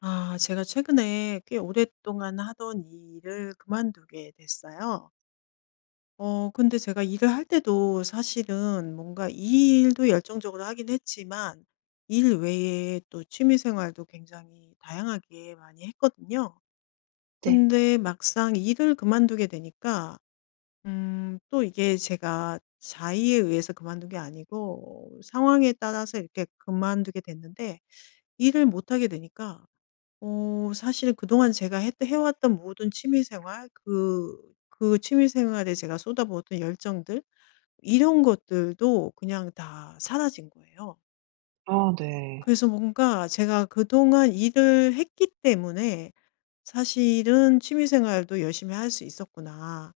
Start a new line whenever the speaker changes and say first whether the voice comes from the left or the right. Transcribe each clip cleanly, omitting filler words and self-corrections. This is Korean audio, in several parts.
left: 제가 최근에 꽤 오랫동안 하던 이 일을 그만두게 됐어요. 근데 제가 일을 할 때도 사실은 뭔가 이 일도 열정적으로 하긴 했지만 일 외에 또 취미 생활도 굉장히 다양하게 많이 했거든요.
right: 네.
left: 근데 막상 일을 그만두게 되니까 또 이게 제가 자의에 의해서 그만둔 게 아니고 상황에 따라서 이렇게 그만두게 됐는데 일을 못 하게 되니까 사실 그동안 제가 해 왔던 모든 취미 생활 그 취미 생활에 제가 쏟아부었던 열정들, 이런 것들도 그냥 다 사라진 거예요.
right: 아 네.
left: 그래서 뭔가 제가 그동안 일을 했기 때문에 '사실은 취미 생활도 열심히 할 수 있었구나.'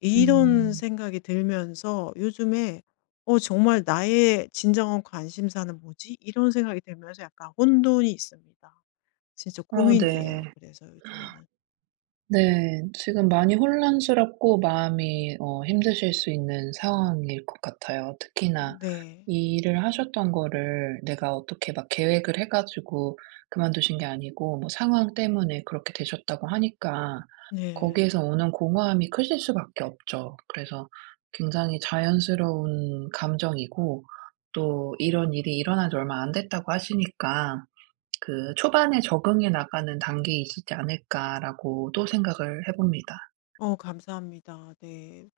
left: 이런
right: 음.
left: 생각이 들면서 요즘에 정말 나의 진정한 관심사는 뭐지?' 이런 생각이 들면서 약간 혼돈이 있습니다. 진짜
right: 아 네.
left: 고민이에요, 그래서 요즘에는.
right: 네. 지금 많이 혼란스럽고 마음이 힘드실 수 있는 상황일 것 같아요. 특히나
left: 네.
right: 이 일을 하셨던 거를 내가 어떻게 막 계획을 해 가지고 그만두신 게 아니고 뭐 상황 때문에 그렇게 되셨다고 하니까,
left: 네.
right: 거기에서 오는 공허함이 크실 수밖에 없죠. 그래서 굉장히 자연스러운 감정이고, 또 이런 일이 일어난 지 얼마 안 됐다고 하시니까 그 '초반에 적응해 나가는 단계이시지 않을까.'라고 또 생각을 해 봅니다.
left: 어 감사합니다. 네.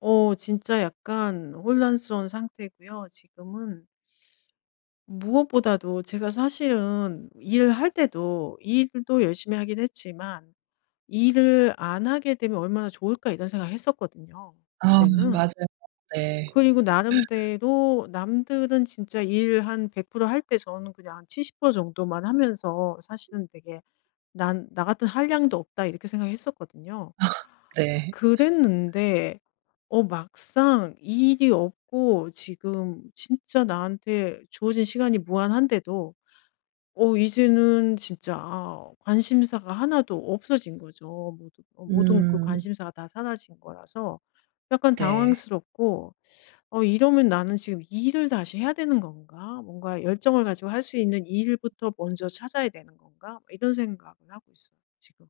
left: 진짜 약간 혼란스러운 상태고요. 지금은 무엇보다도 제가 사실은 일할 때도 일도 열심히 하긴 했지만 '일을 안 하게 되면 얼마나 좋을까.' 이런 생각을 했었거든요,
right: 아
left: 그때는.
right: 맞아요. 네.
left: 그리고 나름대로 남들은 진짜 일 한 100%할 때 저는 그냥 한 70% 정도만 하면서 사실은 되게 '난 나 같은 한량도 없다.' 이렇게 생각했었거든요.
right: 네.
left: 그랬는데 막상 이 일이 없고 지금 진짜 나한테 주어진 시간이 무한한데도 이제는 진짜 관심사가 하나도 없어진 거죠. 모두 모든 그
right: 음.
left: 관심사가 다 사라진 거라서 약간
right: 네.
left: 당황스럽고, 이러면 나는 지금 이 일을 다시 해야 되는 건가? 뭔가 열정을 가지고 할 수 있는 이 일부터 먼저 찾아야 되는 건가?' 이런 생각을 하고 있어요, 지금.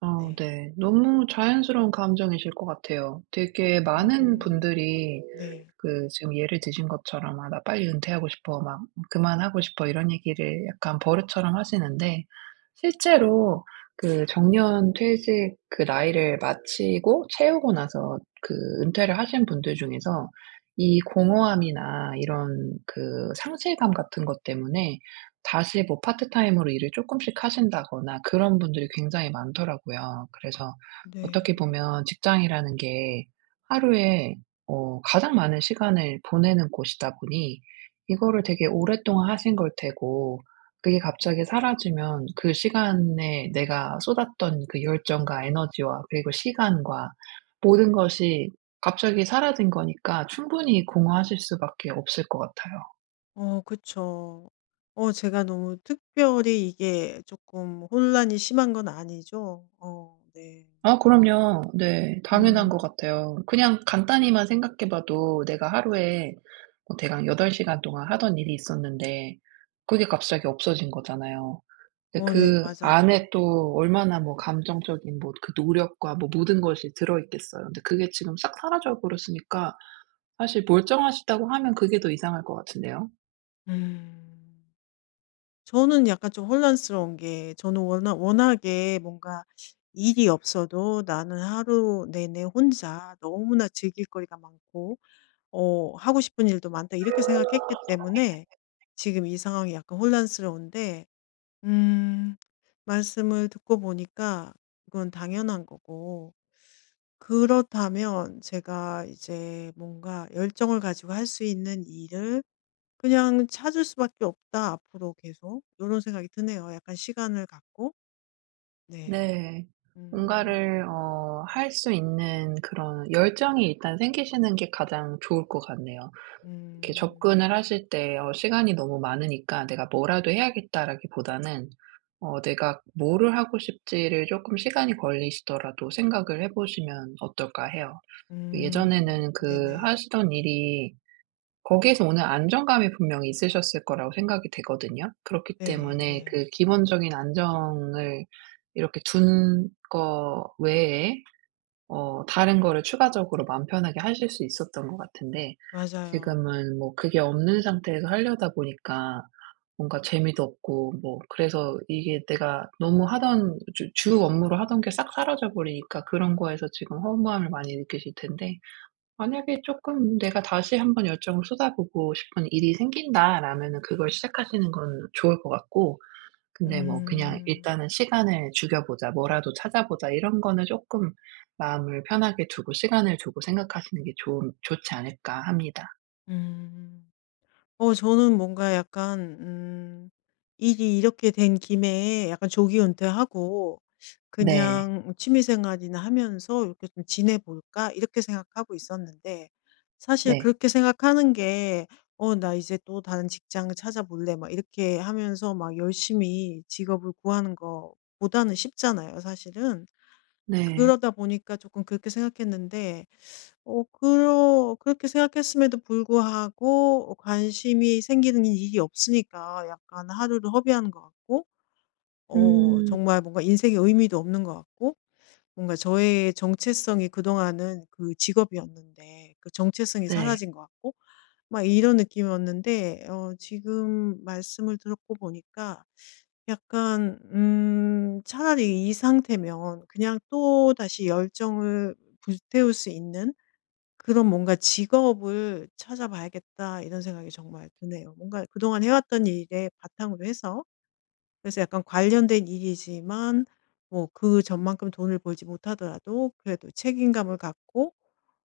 right: 아
left: 네.
right: 네. 너무 자연스러운 감정이실 것 같아요. 되게 많은
left: 음.
right: 분들이
left: 네.
right: 그 지금 예를 드신 것처럼 "아 나 빨리 은퇴하고 싶어." 막 "그만하고 싶어." 이런 얘기를 약간 버릇처럼 하시는데, 실제로 그 정년 퇴직 그 나이를 마치고 채우고 나서 그 은퇴를 하신 분들 중에서 이 공허함이나 이런 그 상실감 같은 것 때문에 다시 뭐 파트타임으로 일을 조금씩 하신다거나 그런 분들이 굉장히 많더라고요. 그래서 어떻게
left: 네.
right: 보면 직장이라는 게 하루에 가장 많은 시간을 보내는 곳이다 보니, 이거를 되게 오랫동안 하신 걸 테고, 그게 갑자기 사라지면 그 시간에 내가 쏟았던 그 열정과 에너지와 그리고 시간과 모든 것이 갑자기 사라진 거니까 충분히 공허하실 수밖에 없을 것 같아요.
left: 어 그쵸. 제가 너무 특별히 이게 조금 혼란이 심한 건 아니죠? 어 네.
right: 아 그럼요. 네. 당연한 것
left: 음.
right: 같아요. 그냥 간단히만 생각해 봐도 내가 하루에 뭐 대강 8시간 동안 하던 일이 있었는데, 그게 갑자기 없어진 거잖아요. 근데
left: 어네
right: 그
left: 맞아요.
right: 안에 또 얼마나 뭐 감정적인 뭐 그 노력과 뭐 모든 것이 들어 있겠어요. 근데 그게 지금 싹 사라져 버렸으니까, 사실 멀쩡하시다고 하면 그게 더 이상할 것 같은데요.
left: 음. 저는 약간 좀 혼란스러운 게, 저는 워낙에 뭔가 일이 없어도 나는 하루 내내 혼자 너무나 즐길 거리가 많고 '하고 싶은 일도 많다.' 이렇게 생각했기 때문에 지금 이 상황이 약간 혼란스러운데, 음. 말씀을 듣고 보니까 그건 당연한 거고, 그렇다면 제가 이제 뭔가 열정을 가지고 할 수 있는 일을 그냥 찾을 수밖에 없다, 앞으로 계속. 이런 생각이 드네요. 약간 시간을 갖고. 네.
right: 네.
left: 음.
right: 뭔가를 할 수 있는 그런 열정이 일단 생기시는 게 가장 좋을 것 같네요. 이렇게 접근을
left: 음.
right: 하실 때 시간이 너무 많으니까 '내가 뭐라도 해야겠다.'라기보다는 '내가 뭐를 하고 싶지.'를 조금 시간이 걸리시더라도 생각을 해 보시면 어떨까 해요.
left: 음.
right: 예전에는 그
left: 네네.
right: 하시던 일이 거기에서 오는 안정감이 분명히 있으셨을 거라고 생각이 되거든요. 그렇기
left: 네
right: 때문에
left: 네.
right: 그 기본적인 안정을 이렇게 둔 거 외에 다른 거를 추가적으로 마음 편하게 하실 수 있었던 것 같은데,
left: 맞아요.
right: 지금은 뭐 그게 없는 상태에서 하려다 보니까 뭔가 재미도 없고, 뭐 그래서 이게 내가 너무 하던 주 업무로 하던 게 싹 사라져 버리니까 그런 거에서 지금 허무함을 많이 느끼실 텐데, 만약에 조금 '내가 다시 한번 열정을 쏟아보고 싶은 일이 생긴다.'라면은 그걸 시작하시는 건 좋을 것 같고, 근데 뭐 그냥
left: 음.
right: '일단은 시간을 죽여 보자. 뭐라도 찾아보자.' 이런 거는 쪼끔 마음을 편하게 두고 시간을 두고 생각하시는 게 좋은 좋지 않을까 합니다.
left: 음. 저는 뭔가 약간 일이 이렇게 된 김에 약간 조기 은퇴하고
right: 네.
left: 그냥 취미 생활이나 하면서 이렇게 좀 지내볼까, 이렇게 생각하고 있었는데, 사실
right: 네.
left: 그렇게 생각하는 게 나 이제 또 다른 직장을 찾아볼래.' 막 이렇게 하면서 막 열심히 직업을 구하는 것보다는 쉽잖아요, 사실은.
right: 네.
left: 그러다 보니까 조금 그렇게 생각했는데, 어 그러 그렇게 생각했음에도 불구하고 관심이 생기는 일이 없으니까 약간 하루를 허비하는 것 같고,
right: 음.
left: 정말 뭔가 인생의 의미도 없는 것 같고, 뭔가 저의 정체성이 그동안은 그 직업이었는데 그 정체성이
right: 네.
left: 사라진 것 같고, 막 이런 느낌이었는데, 지금 말씀을 듣고 보니까 약간 차라리 이 상태면 그냥 또다시 열정을 불태울 수 있는 그런 뭔가 '직업을 찾아봐야겠다.' 이런 생각이 정말 드네요. 뭔가 그동안 해왔던 일에 바탕으로 해서, 그래서 약간 관련된 일이지만 뭐 그 전만큼 돈을 벌지 못하더라도 그래도 책임감을 갖고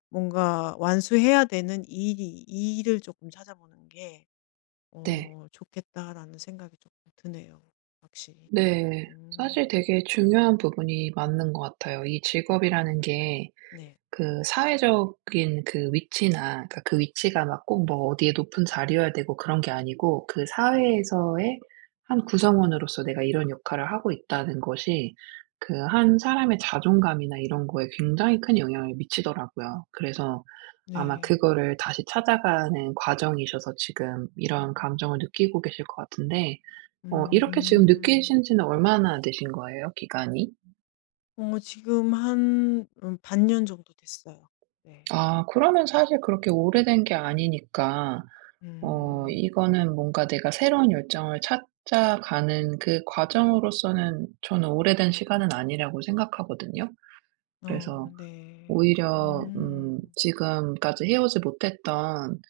left: 뭔가 완수해야 되는 일이 일을 조금 찾아보는 게
right: 네.
left: '좋겠다.'라는 생각이 조금 드네요, 확실히.
right: 네. 사실
left: 음.
right: 되게 중요한 부분이 맞는 것 같아요. 이 직업이라는 게
left: 네.
right: 그 사회적인 그 위치나, 그러니까 그 위치가 막 꼭 뭐 어디에 높은 자리여야 되고 그런 게 아니고, 그 사회에서의 한 구성원으로서 내가 이런 역할을 하고 있다는 것이 그 한 사람의 자존감이나 이런 거에 굉장히 큰 영향을 미치더라고요. 그래서 아마
left: 네.
right: 그거를 다시 찾아가는 과정이셔서 지금 이런 감정을 느끼고 계실 것 같은데, 이렇게 지금
left: 음.
right: 느끼신 지는 얼마나 되신 거예요, 기간이?
left: 어 지금 한 반년 정도 됐어요. 네.
right: 아 그러면 사실 그렇게 오래된 게 아니니까,
left: 음.
right: 이거는 뭔가 내가 새로운 열정을 찾아가는 그 과정으로서는 저는 오래된 시간은 아니라고 생각하거든요.
left: 어
right: 그래서
left: 네.
right: 오히려
left: 음.
right: 지금까지 해오지 못했던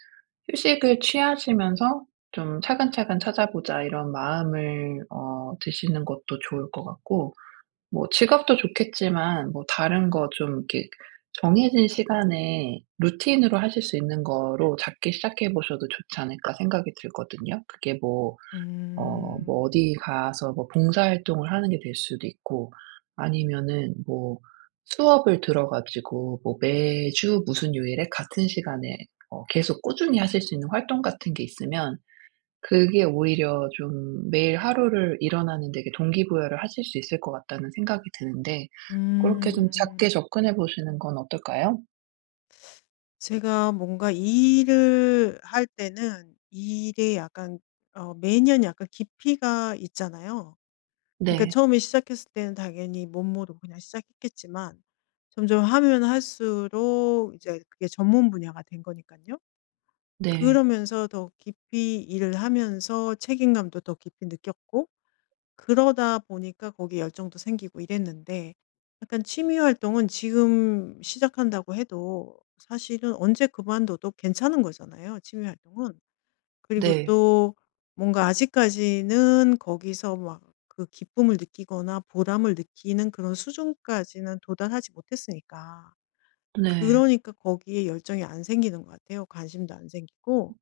right: 휴식을 취하시면서 좀 '차근차근 찾아보자.' 이런 마음을 드시는 것도 좋을 것 같고, 뭐 지갑도 좋겠지만 뭐 다른 거 좀 이렇게 정해진 시간에 루틴으로 하실 수 있는 거로 작게 시작해 보셔도 좋지 않을까 생각이 들거든요. 그게 뭐 뭐
left: 음.
right: 어디 가서 뭐 봉사활동을 하는 게 될 수도 있고, 아니면은 뭐 수업을 들어 가지고 뭐 매주 무슨 요일에 같은 시간에 계속 꾸준히 하실 수 있는 활동 같은 게 있으면, 그게 오히려 좀 매일 하루를 일어나는 데게 동기부여를 하실 수 있을 것 같다는 생각이 드는데, 그렇게 좀 작게
left: 음.
right: 접근해 보시는 건 어떨까요?
left: 제가 뭔가 일을 할 때는 일에 약간 매년 약간 깊이가 있잖아요. 그러니까
right: 네.
left: 처음에 시작했을 때는 당연히 못 모르고 그냥 시작했겠지만 점점 하면 할수록 이제 그게 전문 분야가 된거니까요.
right: 네.
left: 그러면서 더 깊이 일을 하면서 책임감도 더 깊이 느꼈고, 그러다 보니까 거기에 열정도 생기고 이랬는데, 약간 취미 활동은 지금 시작한다고 해도 사실은 언제 그만둬도 괜찮은 거잖아요, 취미 활동은. 그리고
right: 네.
left: 또 뭔가 아직까지는 거기서 막 그 기쁨을 느끼거나 보람을 느끼는 그런 수준까지는 도달하지 못했으니까.
right: 네.
left: 그러니까 거기에 열정이 안 생기는 것 같아요. 관심도 안 생기고.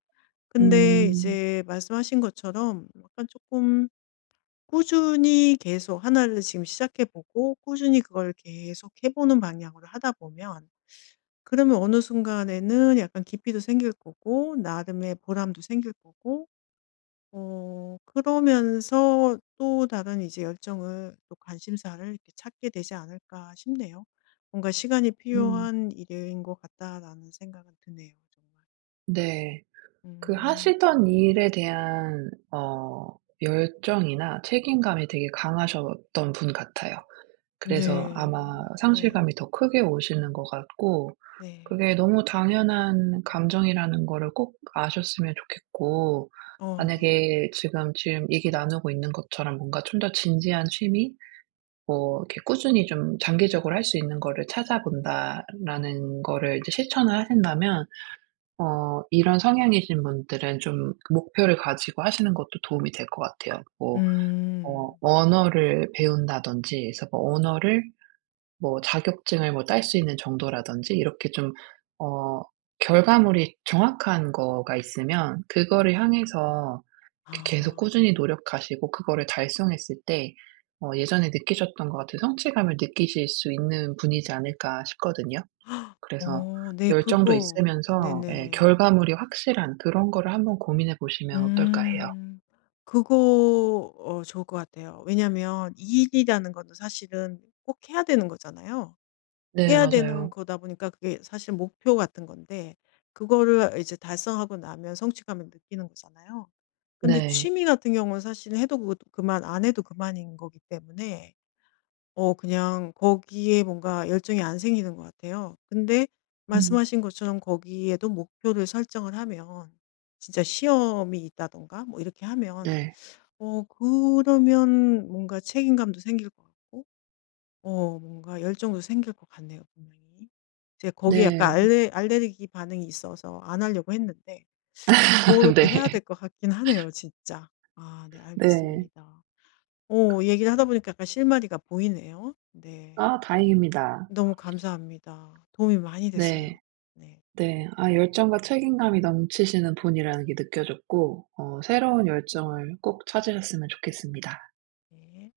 left: 근데
right: 음.
left: 이제 말씀하신 것처럼 약간 조금 꾸준히 계속 하나를 지금 시작해 보고 꾸준히 그걸 계속 해 보는 방향으로 하다 보면, 그러면 어느 순간에는 약간 깊이도 생길 거고 나름의 보람도 생길 거고, 그러면서 또 다른 이제 열정을, 또 관심사를 이렇게 찾게 되지 않을까 싶네요. 뭔가 '시간이
right: 음.
left: 필요한 일인 것 같다.'라는 생각은 드네요, 정말.
right: 네. 그
left: 음.
right: 하시던 일에 대한 열정이나 책임감이 되게 강하셨던 분 같아요. 그래서 아마
left: 네. 네.
right: 상실감이 더 크게 오시는 것 같고,
left: 네.
right: 그게 너무 당연한 감정이라는 거를 꼭 아셨으면 좋겠고,
left: 어 네.
right: 만약에 지금 얘기 나누고 있는 것처럼 뭔가 좀 더 진지한 취미, 뭐 이렇게 꾸준히 좀 장기적으로 할 수 있는 거를 찾아본다라는 거를 이제 실천을 하신다면, 이런 성향이신 분들은 좀 그 목표를 가지고 하시는 것도 도움이 될 것 같아요. 뭐
left: 음.
right: 언어를 배운다든지, 그래서 뭐 언어를 뭐 자격증을 뭐 딸 수 있는 정도라든지 이렇게 좀 어 결과물이 정확한 거가 있으면 그거를 향해서 이렇게 계속
left: 아.
right: 꾸준히 노력하시고 그거를 달성했을 때 예전에 느끼셨던 것 같은 성취감을 느끼실 수 있는 분이지 않을까 싶거든요. 그래서
left: 어 네.
right: 열정도
left: 그거
right: 있으면서 예
left: 네네.
right: 결과물이 확실한 그런 거를 한번 고민해 보시면 어떨까 해요.
left: 음. 그거 좋을 것 같아요. 왜냐면 이 일이라는 건 사실은 꼭 해야 되는 거잖아요.
right: 네
left: 해야 되는
right: 맞아요.
left: 거다 보니까 그게 사실 목표 같은 건데, 그거를 이제 달성하고 나면 성취감을 느끼는 거잖아요. 근데
right: 네.
left: 취미 같은 경우는 사실 해도 그 그만, 안 해도 그만인 거기 때문에 그냥 거기에 뭔가 열정이 안 생기는 것 같아요. 근데
right: 음
left: 말씀하신 것처럼 거기에도 목표를 설정을 하면, 진짜 시험이 있다든가 뭐 이렇게 하면
right: 네.
left: 그러면 뭔가 책임감도 생길 것 같고 뭔가 열정도 생길 것 같네요, 분명히. 제 거기에 약간
right: 네.
left: 알레르기 반응이 있어서 안 하려고 했는데 그렇 게
right: 네.
left: 해야 될 것 같긴 하네요, 진짜. 아 네
right: 네.
left: 알겠습니다. 오, 얘기를 하다 보니까 약간 실마리가 보이네요. 네.
right: 아 다행입니다.
left: 너무 감사합니다. 도움이 많이 됐어요.
right: 네.
left: 네.
right: 네. 아 열정과 책임감이 넘치시는 분이라는 게 느껴졌고, 새로운 열정을 꼭 찾으셨으면 좋겠습니다.
left: 네.